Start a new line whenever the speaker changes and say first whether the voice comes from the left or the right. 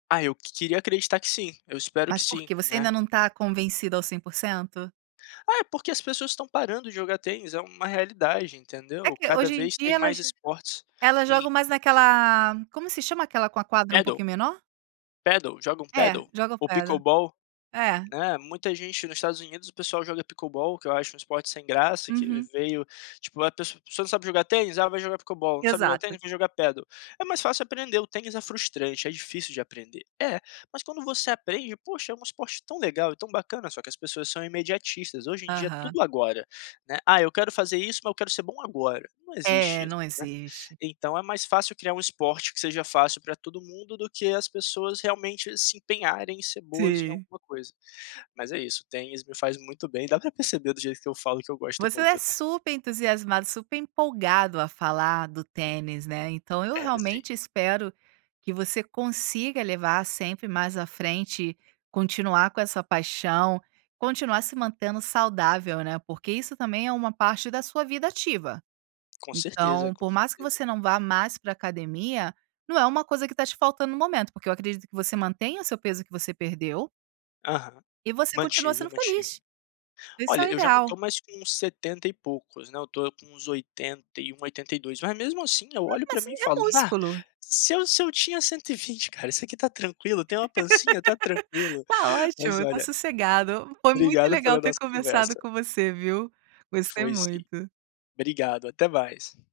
left: Ah, eu queria acreditar que sim, eu espero que
right: Mas por
left: sim,
right: quê, você
left: né.
right: ainda não tá convencido ao 100%?
left: É, porque as pessoas, estão parando de jogar tênis, é uma realidade,
right: É
left: entendeu,
right: que
left: cada
right: hoje em
left: vez
right: dia
left: tem mais
right: elas,
left: esportes
right: elas jogam
left: em
right: mais naquela, como se chama aquela, com a quadra um
left: Padel?
right: pouquinho menor?
left: Padel, jogam
right: É,
left: padel?
right: jogam
left: Ou
right: Padel,
left: pickleball,
right: é.
left: eh, muita gente nos Estados Unidos, o pessoal joga o Pickleball, que eu acho um esporte sem graça, que ele
right: Uhum.
left: veio tipo, a pessoa, você não sabe jogar tênis, ah, vai jogar Pickleball, não sabe jogar
right: Exato.
left: tênis, vou jogar Padel, é mais fácil aprender. O Tênis é frustrante, é difícil de aprender, é, mas quando você aprende, poxa, é um esporte tão legal, e tão bacana, só que as pessoas são imediatistas. Hoje em dia é
right: Aham.
left: tudo agora, né, "ah, eu quero fazer isso, mas eu quero ser bom agora.", não existe
right: É,
left: isso,
right: não
left: né,
right: existe.
left: então é mais fácil criar um esporte que seja fácil pra todo mundo, do que as pessoas realmente se empenharem em ser boas em
right: Sim.
left: alguma coisa. Mas é isso, tem isso, me faz muito bem, dá pra perceber do jeito que eu falo que eu gosto
right: Você é
left: muito, né.
right: super entusiasmado, super empolgado a falar do tênis, né, então, eu
left: É, sim.
right: realmente espero que você consiga levar sempre mais à frente, continuar com essa paixão, continuar se mantendo saudável, né. Porque isso também é uma parte da sua vida ativa,
left: Com certeza,
right: então,
left: com
right: por mais que
left: certeza.
right: você não vá mais pra academia, não é uma coisa que tá te faltando no momento. Porque eu acredito que você mantenha o seu peso que você perdeu
left: Aham,
right: e você continua
left: mantive,
right: sendo
left: mantive.
right: feliz, isso é
left: Olha,
right: o
left: eu já não tô
right: ideal.
left: mais com 70 e poucos, né, eu tô com uns 81, 82, mas mesmo, assim, eu olho
right: Mas
left: pra
right: isso
left: mim e
right: é
left: falo: Na,
right: músculo.
left: se eu se eu tinha 120 cara, isso aqui tá tranquilo, tem uma pancinha, tá tranquilo",
right: Tá
left: mas
right: ótimo, tá
left: olha
right: sossegado, foi muito
left: obrigado
right: legal
left: pela
right: ter
left: nossa
right: conversado
left: conversa.
right: com você gostei
left: Foi sim,
right: muito.
left: obrigado, até mais.